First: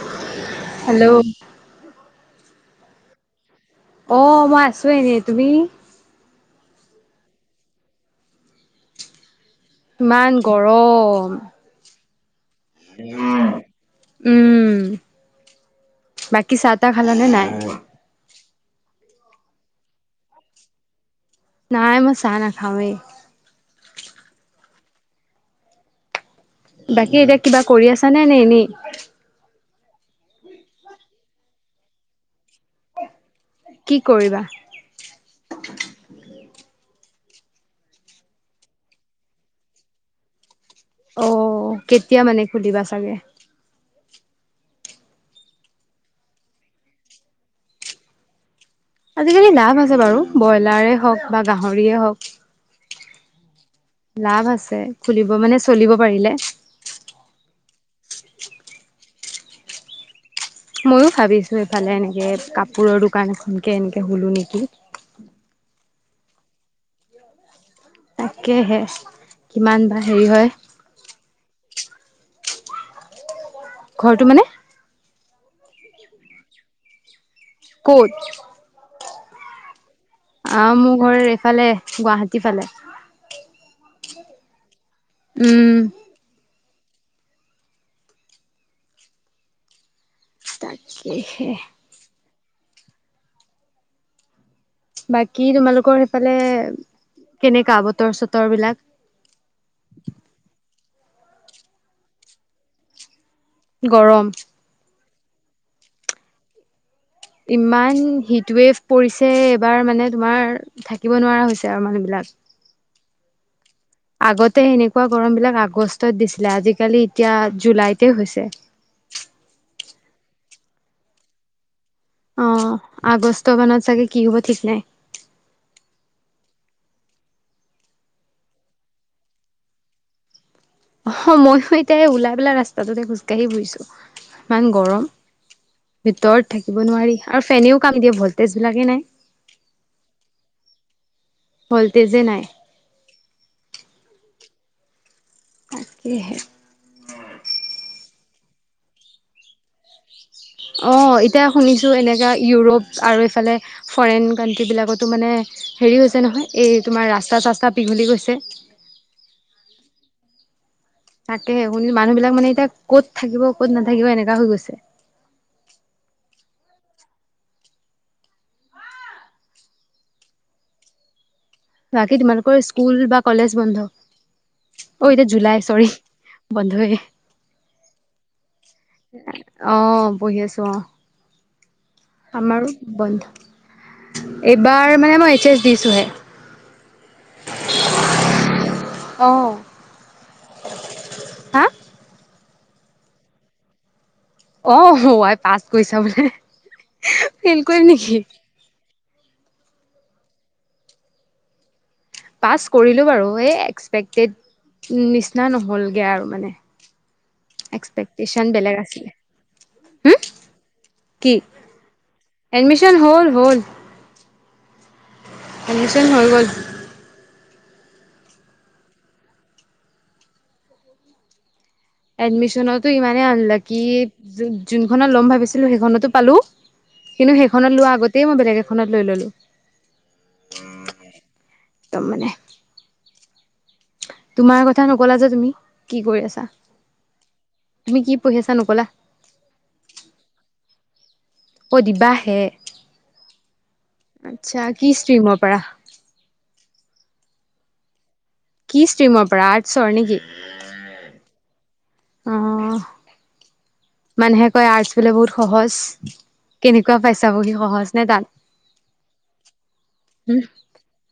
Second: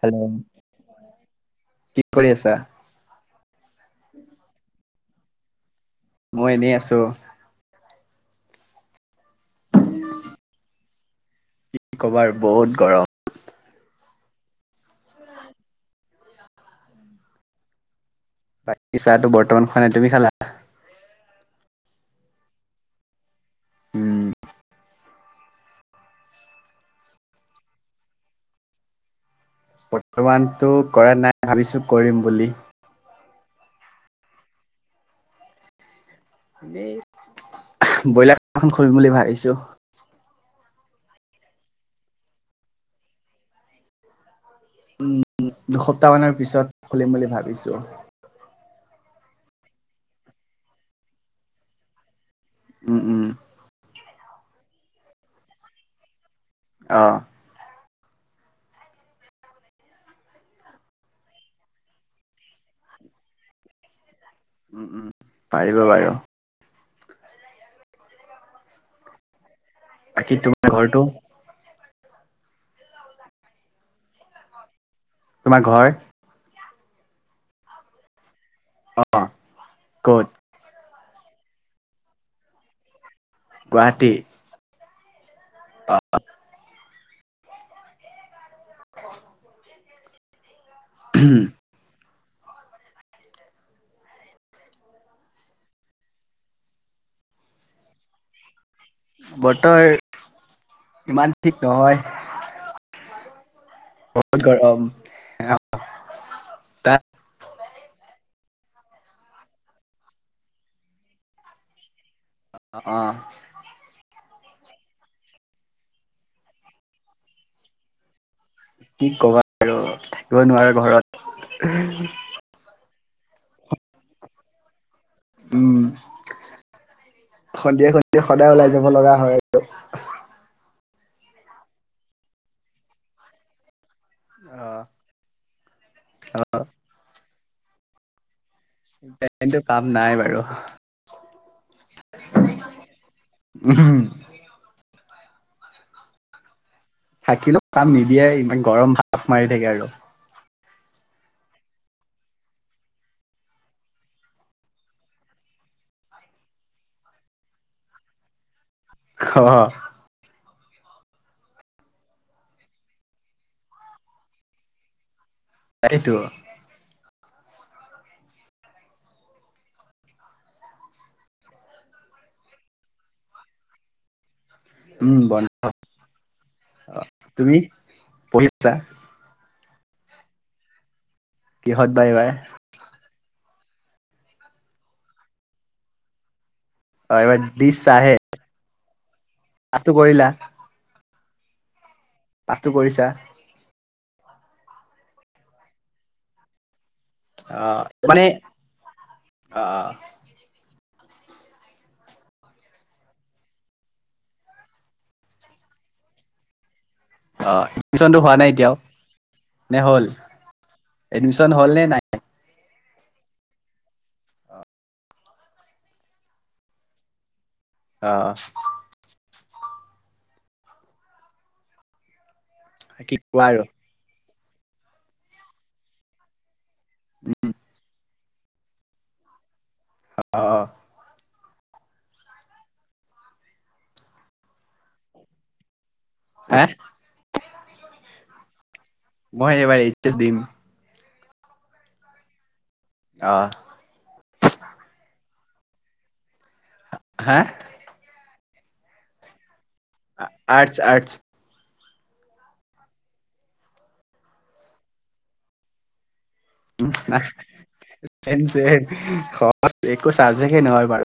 Hello hello কি কৰি আছা অ', মই আছো এনেই, তুমি? মই এনেই আছোঁ। ইমান গৰম। ক'বাৰ বহুত গৰ উম, বাকী চাহ তাহ খালানে নাই? বাকী চাহটো বৰ্তমান খোৱা নাই, তুমি খালা? নাই, মই চাহ নাখাওঁৱেই। উম, বাকী এতিয়া কিবা কৰি আছানে নে এনেই? বৰ্তমানটো কৰা নাই, ভাবিছো কৰিম বুলি। কি কৰিবা? এই ব্ৰইলাৰ ফ্ৰাৰ্ম এখন খুলিম বুলি ভাবিছো। অ', কেতিয়া মানে খুলিবা চাগে? উম, দুসপ্তাহ মানৰ পিছত খুলিম বুলি ভাবিছো। আজিকালি লাভ আছে বাৰু, ব্ৰইলাৰেেই হওক বা গাহৰিয়ে হওক। উম, উম। লাভ আছে খুলিব, মানে চলিব পাৰিলে। অ'। মইও ভাবিছো এইফালে, এনেকে কাপোৰৰ দোকান এখনকে এনেকে খোলো নেকি। উম, উম, পাৰিবা বাৰু। তাকেহে, কিমান বা হেৰি বাকী হয় তোমাৰ ঘৰটো? ঘৰটো মানে? তোমাৰ ঘৰ? ক'ত? অ', ক'ত? অ', মোৰ ঘৰ এইফালে, গুৱাহাটী ফালে। গুৱাহাটী? উম। অ'। তাকেহে। বাকী তোমালোকৰ সেইফালে কেনেকা বতৰ চতৰ বিলাক? বতৰ ইমান ঠিক নহয়। গৰম। বহুত গৰম। তাত ইমান হিট ৱেভ পৰিছে, এইবাৰ মানে তোমাৰ থাকিব নোৱাৰা হৈছে আৰু মানুহ বিলাক। অ'। আগতে এনেকুৱা গৰম বিলাক আগষ্টত দিছিলে, আজিকালি এতিয়া জুলাইতে হৈছে। কি ক'বা আৰু, থাকিব নোৱাৰে ঘৰত। অ', আগষ্ট মানত চাগে কি হ'ব ঠিক নাই? উম, সন্ধিয়া সন্ধিয়া সদায় ওলাই যাব লগা হয় আৰু। অ', মইও এতিয়া এই ওলাই পেলাই ৰাস্তাটোতে খোজকাঢ়ি ফুৰিছো, ইমান গৰম। ভিতৰত অ', থাকিব নোৱাৰি, আৰু ফেনেও কাম নিদিয়ে ভল [unintelligible] কাম নাই বাৰু। ভল্টেজ যে নাই। উম। তাকেহে। থাকিলো কাম নিদিয়ে, ইমান গৰম ভাপ মাৰি থাকে আৰু। অ', এতিয়া শুনিছো এনেকা, ইউৰোপ আৰু এইফালে ফৰেইন কাউণ্ট্ৰিবিলাকতো মানে হেৰি হৈছে নহয়, এই তোমাৰ ৰাস্তা চাস্তা পিঘলি গৈছে। [unintelligible] তাকেহে শুনি মানুহ বিলাক মানে এতিয়া ক'ত থাকিব ক'ত নাথাকিব এনেকুৱা হৈ গৈছে। তাকেইতো বাকী তোমালোকৰ স্কুল বা কলেজ বন্ধ? অ', উম, এতিয়া বন জুলাই চৰি বন্ধ এ। তুমি পঢ়ি আছা অ', পঢ়ি আছো অ', কিহত বা এইবাৰ? আমাৰো বন্ধ এইবাৰ মানে মই এইচ এচ দিছো হে। অ', এইবাৰ দিচাহে অ পাছটো কৰিলা? হা পাছটো কৰিছোঁ? অ', ৱাই পাছ কৰিছা বোলে ফেইল কৰিম অ', নেকি মানে অ', পাছ কৰিলো বাৰু এই এক্সপেক্টেড উম, নিচিনা নহ'লগে আৰু মানে। অ', এডমিচনটো হোৱা এক্সপেক্টেশচন নাই এতিয়াও বেলেগ আছিলে নে হ'ল? কি এডমিচন হ'ল নে নাই? এডমিশন হ'ল হ'ল। এডমিশন হৈ গ'ল। অ', এডমিশনতো কি ইমানেই কোৱা আৰু আনলকি যোনখনত ল'ম ভাবিছিলোঁ সেইখনতো পালো কিন্তু সেইখনত লোৱা আগতেই মই বেলেগ এখনত লৈ ললো। অ', তম মানে তোমাৰ কথা নকলা যে তুমি, কি কৰি আছা? হাঁ? তুমি কি পঢ়ি আছা নকলা মই এইবাৰ এইচ এছ দিম। অ', দিবাহে অ', আচ্ছা কি ষ্ট্ৰিমৰ পাৰা? হাঁ? কি ষ্ট্ৰিমৰ পৰা আৰ্টছৰ নেকি? Arts - arts. অ', মানুহে কই আৰ্টছ বোলে বহুত সহজ। উম, কেনেকুৱা আ, পাইছা বহি সহজ নে টান সহজ একো উম চাবজেক্টে নহয় বাৰু।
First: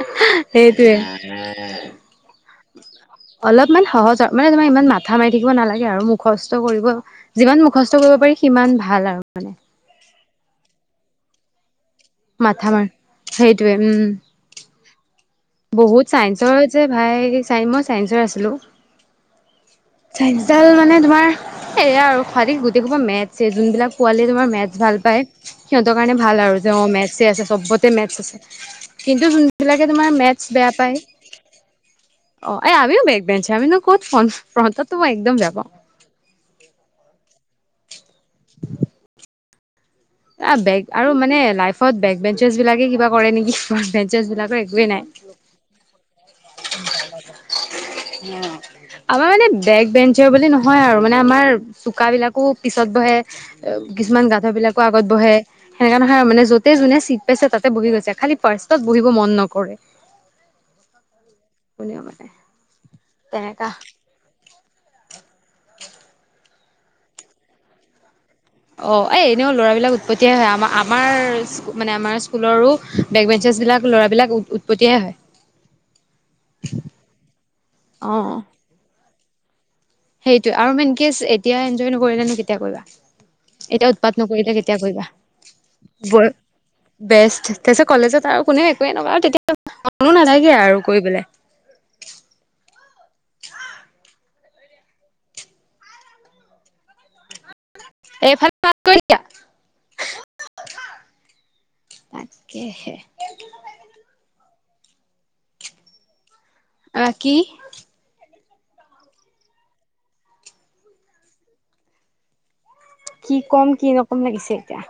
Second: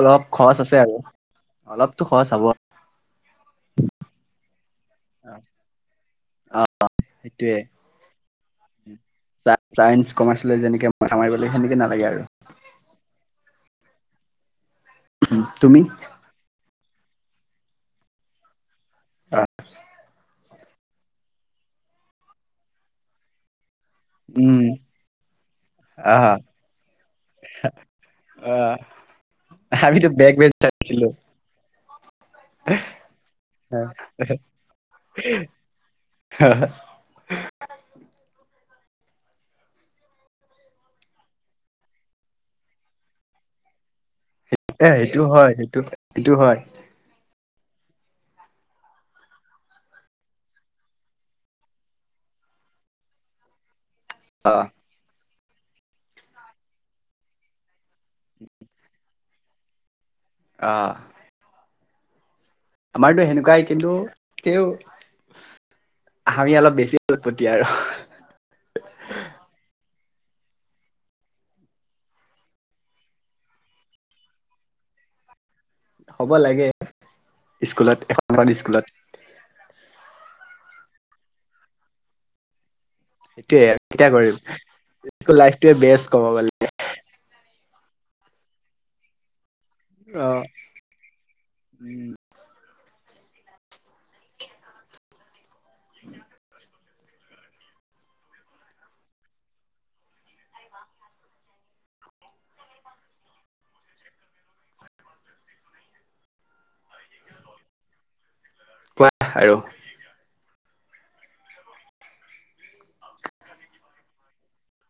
অলপ খৰচ আছে আৰু সেইটোয়ে অলপতো খৰচ হব। অলপমান সহজ আৰু মানে তোমাৰ ইমান মাত মাথা মাৰি থাকিব নালাগে আৰু মুখস্থ কৰিব সেইটোয়ে যিমান মুখস্থ কৰিব পাৰি সিমান ভাল আৰু মানে ছাইন্স কমাৰ্চ লৈ যেনেকে মাথা মাৰিব লাগে সেনেকে নালাগে আৰু। মাথা মাৰ সেইটোৱে উম, উম, বহুত চাইন্সৰ যে ভাই চাই মই চাইন্সৰ আছিলোঁ ডাল মানে তোমাৰ সেয়া আৰু খোৱাদি গোটেই খোব মেট ছে যোনবিলাক পোৱালীয়ে তোমাৰ উম মেথছ ভাল পায় সিহঁতৰ কাৰণে আহা ভাল আৰু যে অ', মেথছে আছে চবতে মেথছ আছে আহ কিন্তু যোনবিলাকে আমিতো তোমাৰ মে বেক বেয়া বেঞ্চাৰ পায় আছিলো অ', এই আমিও বেগ বেঞ্চাৰ আমিনো ক'ত ফ্ৰন্ট ফ্ৰন্টতটো মই একদম বেয়া পাওঁ। হা, হা বেগ আৰু মানে লাইফত বেগ বেঞ্চৰচ বিলাকে কিবা কৰে নেকি? বেঞ্চৰচ বিলাকৰ একোৱেই এ নাই। সেইটো হয় সেইটো সেইটো হয় অ', আমাৰ মানে বেক বেঞ্চৰ বুলি নহয় আৰু মানে আমাৰ চোক বিলাকো পিছত বহে কিছুমান গাধ অ বিলাকো আগত বহে সেনেকা নহয় মান যতে যোনে চিট পাইছে তাতে বহি গৈছে খালি পাৰ্ষত বহিব মন নকৰে অঁ উিয়ও মানে আমাৰতো সেনেকুৱাই তেনেকা কিন্তু ক আমি অলপ বেছি উৎপতি আৰু অ এ এনেও ল'ৰাবলাক উৎপত্তিয়ে হয় আমাৰ আমাৰ মানে আমাৰ স্কুলৰো বেক বেঞ্চেছবিলাক ল'ৰাবিলাক উপত্তিয়াই হয় হ'ব লাগে স্কুলত অ এখন স্কুলত সেইটোয়ে আৰু মনকছ এতিয়া এনজয় নকৰিলে নো কেতিয়া কৰিবা সেইটোয়ে আৰু এতিয়া কেতিয়া উৎপাত কৰিম নকৰিয়া কেতিয়া কৰিবা স্কুল লাইফটোৱে বেষ্ট ক'ব গৈ গ'লে বেষ্ট তাৰপিছত কলেজত আৰু কোনেও একোৱে নকয় আৰু তেতিয়া মো নাথাকে আৰু কৰিবলে উম এইফাল তাকাকেহে আহ কি কোৱা আৰু কি ক'ম কি নকম লাগিছে এতিয়া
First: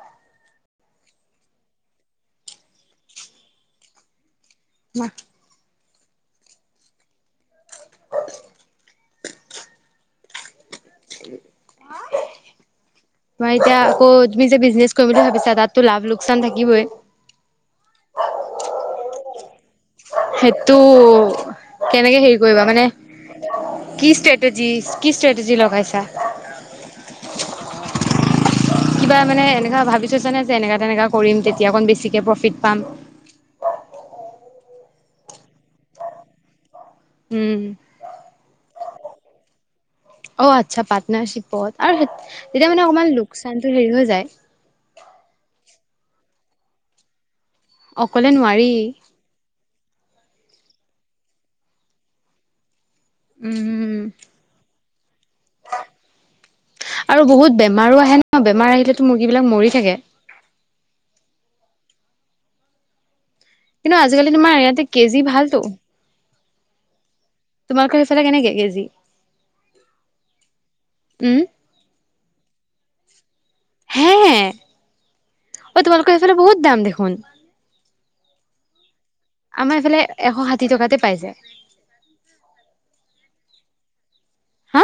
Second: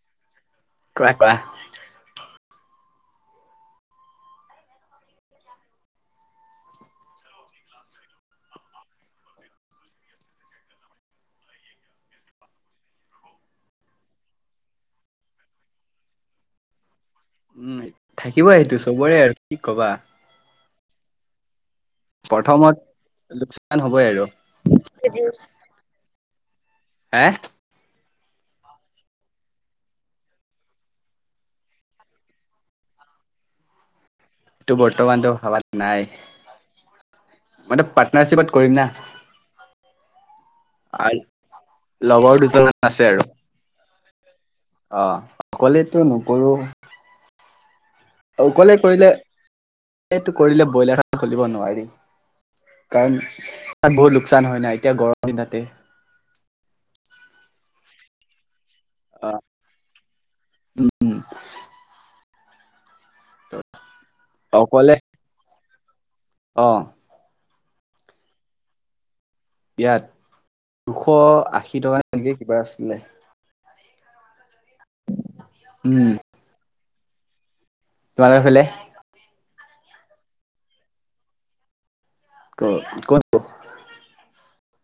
কোৱা কোৱা ম হয় [inaudible] মই এতিয়া আকৌ তুমি যে বিজনেচ কৰিম বুলি ভাবিছা তাতো লাভ লোকচান থাকিবই উম থাকিব সেইটো চবৰে আৰু কি কবা সেত কেনেকে হেৰি কৰিবা প্ৰথমত মানে লোকচান হ'বই কি আৰু ষ্ট্ৰেটেজি কি ষ্ট্ৰেটেজী লগাইছা হে কিবা মানে এনেককাা ভাবিছৈছানে যে এনেকা তেনেকা কৰিম তেতিয়া অকণ বেছিকে প্ৰফিট পাম এইটো বৰ্তমানটো হ নাই উম মই পাৰ্টনাৰশ্বিপত কৰিম না অ আচ্ছা আৰু পাৰ্টনাৰশ্বিপত আৰু লগৰ তেতিয়া দুজনমান মানে আছে অকমান আৰু লোকচানটো হেৰি হৈ যায় অ অকলেতো নকৰো অকলে কৰিলে এইটো কৰিলে ব্ৰইলাৰখন খুলিব নোৱাৰি কাৰণ তাত উম বহুত লোকচান হয় নাই এতিয়া গৰম দনাতে আৰু বহুত বেমাৰো আহে ন বেমাৰ আহিলেতো অ মুৰ্গীবিলাক মৰি থাকে উম কিন্তু আজিকালি তোমাৰ ইয়াতে অকলে কেজি ভালতো অ তোমালোকৰ এইফালে কেনেকে কেজি ইয়াত দুশ উম আশী টকা এনেকে কিবা আছিলে হে অ উম তোমালোকৰ এইফালে বহুত দাম দেখোন তোমালোক ফৰিে আমাৰ এইফালে এশ ষাঠি টকাতে পাইছে ক ক হা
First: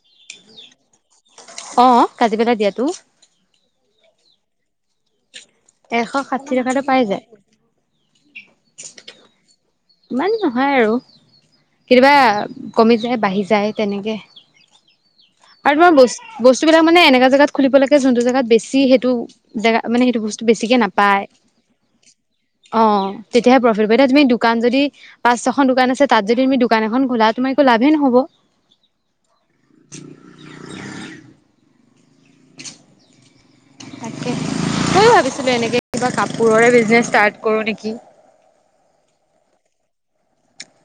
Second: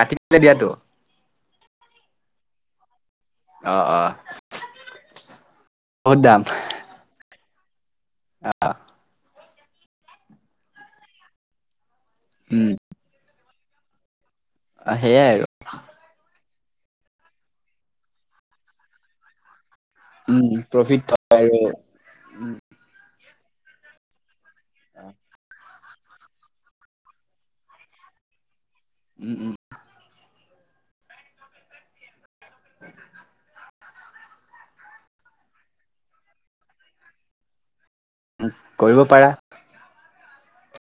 ৰাতিলে দিয়াতো অ কাজি পেলা দিয়াতো অ অ এশ বহুত ষাঠি টকাতটো পাই যায় আহ ইমান নহয় আৰু কেতিয়াবা উম কমি যায় বাঢ়ি যায় তেনেকে অ' সেয়াই আৰু। আৰু [unintelligible] বস্তুবিলাক মানে এনেকা জেগাত খুলিব লাগে যোনটো জেগাত বেছি সেইটো জেগা মানে সেইটো বস্তু উম বেছিকে প্ৰফিট নাপায়। হয় আৰু উম অ' তেতিয়াহে প্ৰফিট হ'ব, এতিয়া তুমি দোকান যদি পাঁচ ছখন দোকান আছে তাত যদি তুমি দোকান এখন খোলা তোমাৰ একো লাভেই নহ'ব। উম, উম। [inaudible] [inaudible] তাকে ময়ো ভাবিছিলো এনেকে কিবা কাপোৰৰে বিজনেছ ষ্টাৰ্ট কৰো নেকি। কৰিব পাৰা।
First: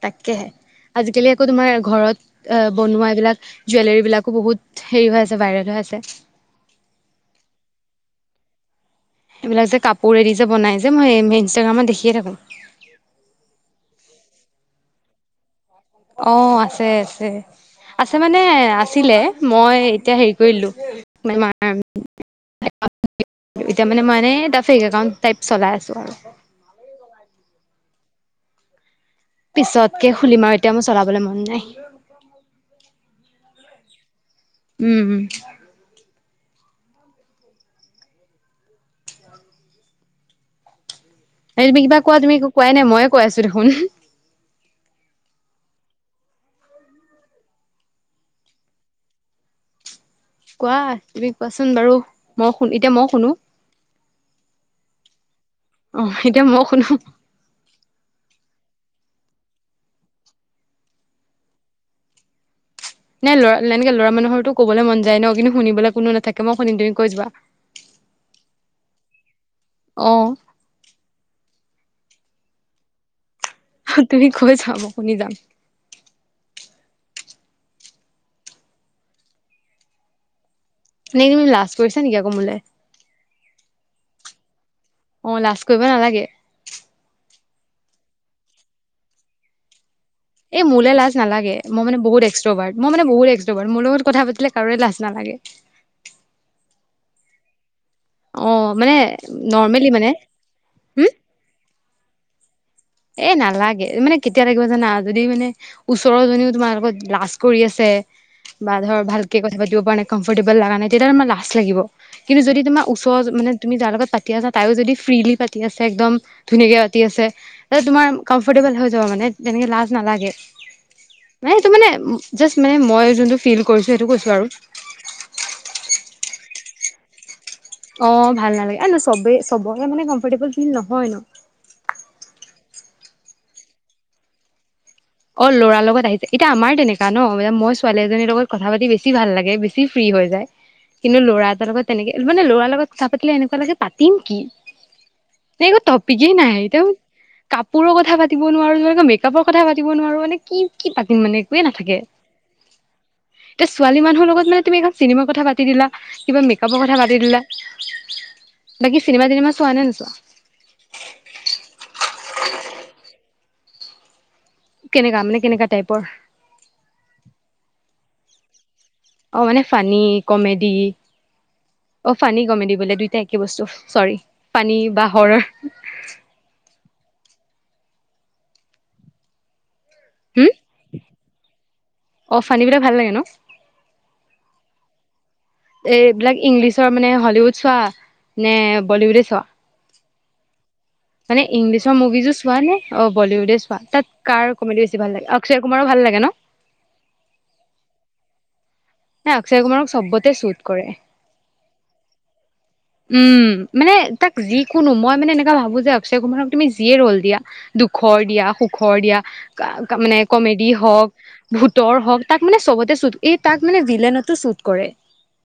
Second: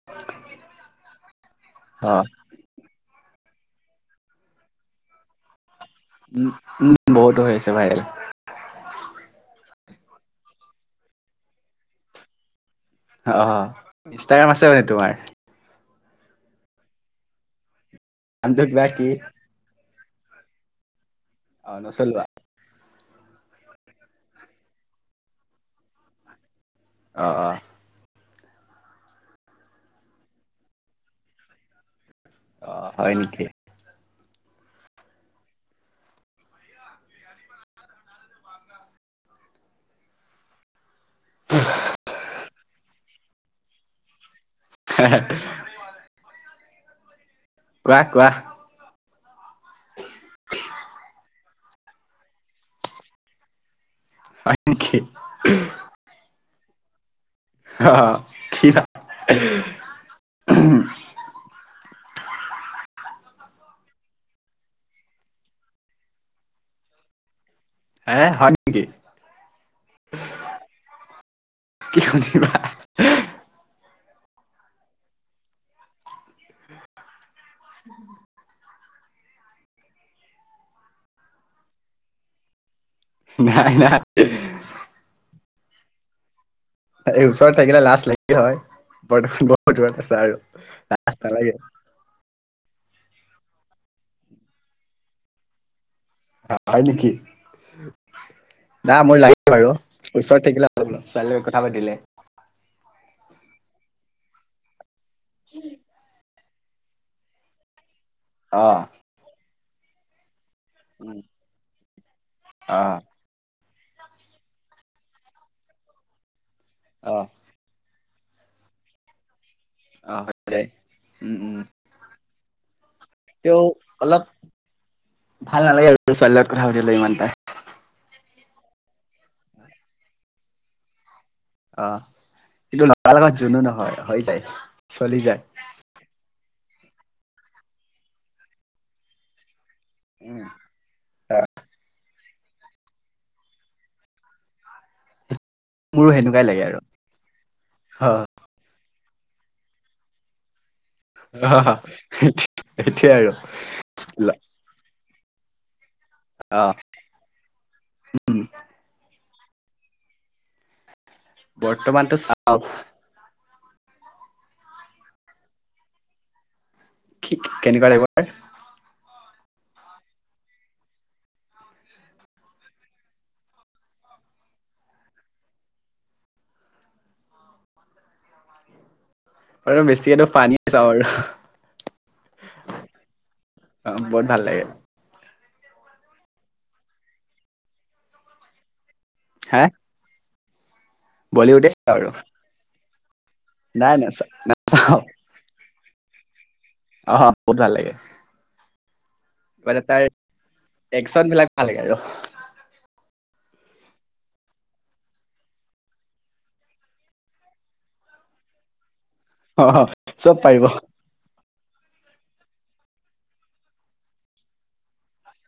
তাকেহে, আজিকালি আকৌ তোমাৰ অ ঘৰত অ' বনোৱা এইবিলাক, জুৱেলাৰী বিলাকো বহুত হেৰি হৈ আছে, ভাইৰেল হৈ আছে। উম, উম বহুত হৈ আছে ভাইৰেল। এইবিলাক যে কাপোৰেদি যে বনাই যে মই ইনষ্টাগ্ৰামত দেখিয়ে থাকো। অ' ইনষ্টাগ্ৰাম আছে মানে তোমাৰ। অ' আছে আছে, আছে মানে নামটো কিবা কি আছিলে। মই এতিয়া হেৰি কৰি দিলো অ নচলোৱা [unintelligible] এতিয়া মানে মই এনে এটা ফেক একাউণ্ট টাইপ চলাই আছোঁ আৰু। অ', অ'। পিছতকে খুলিম আৰু এতিয়া মোৰ চলাবলৈ মন নাই। অ' হয় নেকি? উম, উম। এই তুমি কিবা কোৱা, তুমি একো কোৱাই নাই ময়ে কৈ আছো দেখোন। [unintelligible] কোৱা, কোৱা। কোৱা, তুমি কোৱাচোন বাৰু মই শুন এতিয়া মই শুনো। হয় নেকি? অ' এতিয়া মই শুনো। অ' [unintelligible] নাই ল'ৰা এনেকে ল'ৰা মানুহৰটো ক'বলৈ মন যায় ন, কিন্তু শুনিবলৈ কোনো নাথাকে মই শুনিম তুমি কৈ যোৱা। হে হয় নেকি? অ'। কি শুনিবা? তুমি কৈ যোৱা মই শুনি যাম। [unintelligible] নে তুমি লাজ কৰিছা নেকি আকৌ মোলে? নাই নাই অ' লাজ কৰিব নালাগে। এই ওচৰত থাকিলে লাজ লাগিলে হয়, বৰ্তমান বহুত দূৰত আছা আৰু। এ মোলে লাজ নালাগে, ই মানে বহুত এক্সট্ৰোভাৰ্ট, মই মানে বহুত এক্সট্ৰোভাৰ্ট মোৰ লগত কথা পাতিলে কাৰোৰে লাজ নালাগে। হয় নেকি? অ', মানে না মোৰ লাগে বাৰু নৰ্মেলি মানে ওচৰত থাকিলে হম ছোৱালীৰ লগত কথা পাতিলে। এ নালাগে, মানে কেতিয়া লাগিব জানা যদি মানে ওচৰৰ জনীও তোমাৰ লগত লাজ কৰি আছে। বা অ ধৰ ভালকে কথা পাতিব পৰা নাই কম্ফৰ্টেবল লগা নাই। তেতিয়া তোমাৰ লাজ লাগিব কিন্তু যদি তোমাৰ অ ওচৰ মানে তুমি যাৰ লগত পাতি আছা তাইয়ো যদি ফ্ৰীলি পাতি আছে একদম ধুনীয়াকে পাতি অ', আছে। তোমাৰ কম্ফৰ্টেবল হৈ যাব মানে তেনেকে লাজ অ', নালাগে। হৈ যায় উম, মানে উম, সেইটো মানে জাষ্ট মানে মই যোনটো ফিল তেওঁ কৰিছো সেইটো অলপ কৈছো আৰু ভাল নালাগে আৰু ছোৱালীৰ লগত কথা পাতিবলৈ ইমানতা। অ', ভাল নালাগে অনো চবেই চবৰে মানে কমফৰ্টেবল ফিল নহয় ন'। অ', কিন্তু লৰাৰ লগত জোনো নহয় হৈ যায় চলি যায়। অ ল'ৰাৰ লগত আহিছে, এতিয়া আমাৰ তেনেকা ন' মই ছোৱালী এজনীৰ লগত কথা পাতি বেছি ভাল লাগে বেছি ফ্ৰী হৈ যায়, কিন্তু ল'ৰা এটাৰ লগত তেনেকে মানে ল'ৰাৰ লগত কথা পাতিলে এনেকুৱা লাগে, পাতিম কি? নাই একো মোৰো টপিকেই সেনেকুৱাই নাই, লাগে আৰু একদম কাপোৰৰ কথা অ', পাতিব নোৱাৰো মেকআপৰ কথা পাতি পাতিব নোৱাৰো মানে কি কি পাতিম মানে একোৱে নাথাকে, সেইটোৱে আৰু এতিয়া ছোৱালী মানুহৰ লগত মানে তুমি একদম চিনেমাৰ কথা পাতি দিলা, কিবা অ', মেকআপৰ কথা পাতি দিলা উম, বাকী চিনেমা তিনেমা চোৱা নে নচোৱা? বৰ্তমানটো চাওঁ। কেনেকা মানে কেনেকা টাইপৰ? কি কেনেকুৱা টাইপৰ অ', মানে ফানী কমেডি অ', ফানী কমেদি বোলে দুইটাই একে বস্তু চৰি ফানী বা হৰৰ? আৰু বেছিটো হম ফানীয়ে চাওঁ আৰু অ', ফানিবিলাক ভাল লাগে ন'? অ', বহুত ভাল লাগে। এইবিলাক ইংলিছৰ মানে হলীউড চোৱা নে বলীউডে চোৱা? হেঁ? মানে ইংলিছৰ চাওঁ আৰু মুভিজো চোৱা নে অ, বলিউডে চোৱা নাই নাচা তাত কাৰ কমেডী নাচাওঁ বেছি ভাল লাগে? অক্ষয় কুমাৰু ভাল লাগে ন? অ', বহুত ভাল লাগে। ন অক্ষয় মানে কুমাৰক তাৰ চবতে শ্বুট কৰে একচন বিলাক ভাল লাগে আৰু। উম, মানে তাক যিকোনো মই মানে এনেকুৱা ভাবো যে অক্ষয় কুমাৰক তুমি যিয়ে ৰ'ল দিয়া দুখৰ দিয়া সুখৰ দিয়া অ', মানে চব পাৰিব। ক-কমেডি হওক ভূতৰ হওক, তাক মানে চবতে শুট, এই তাক মানে ভিলেনতো শ্বুট কৰে।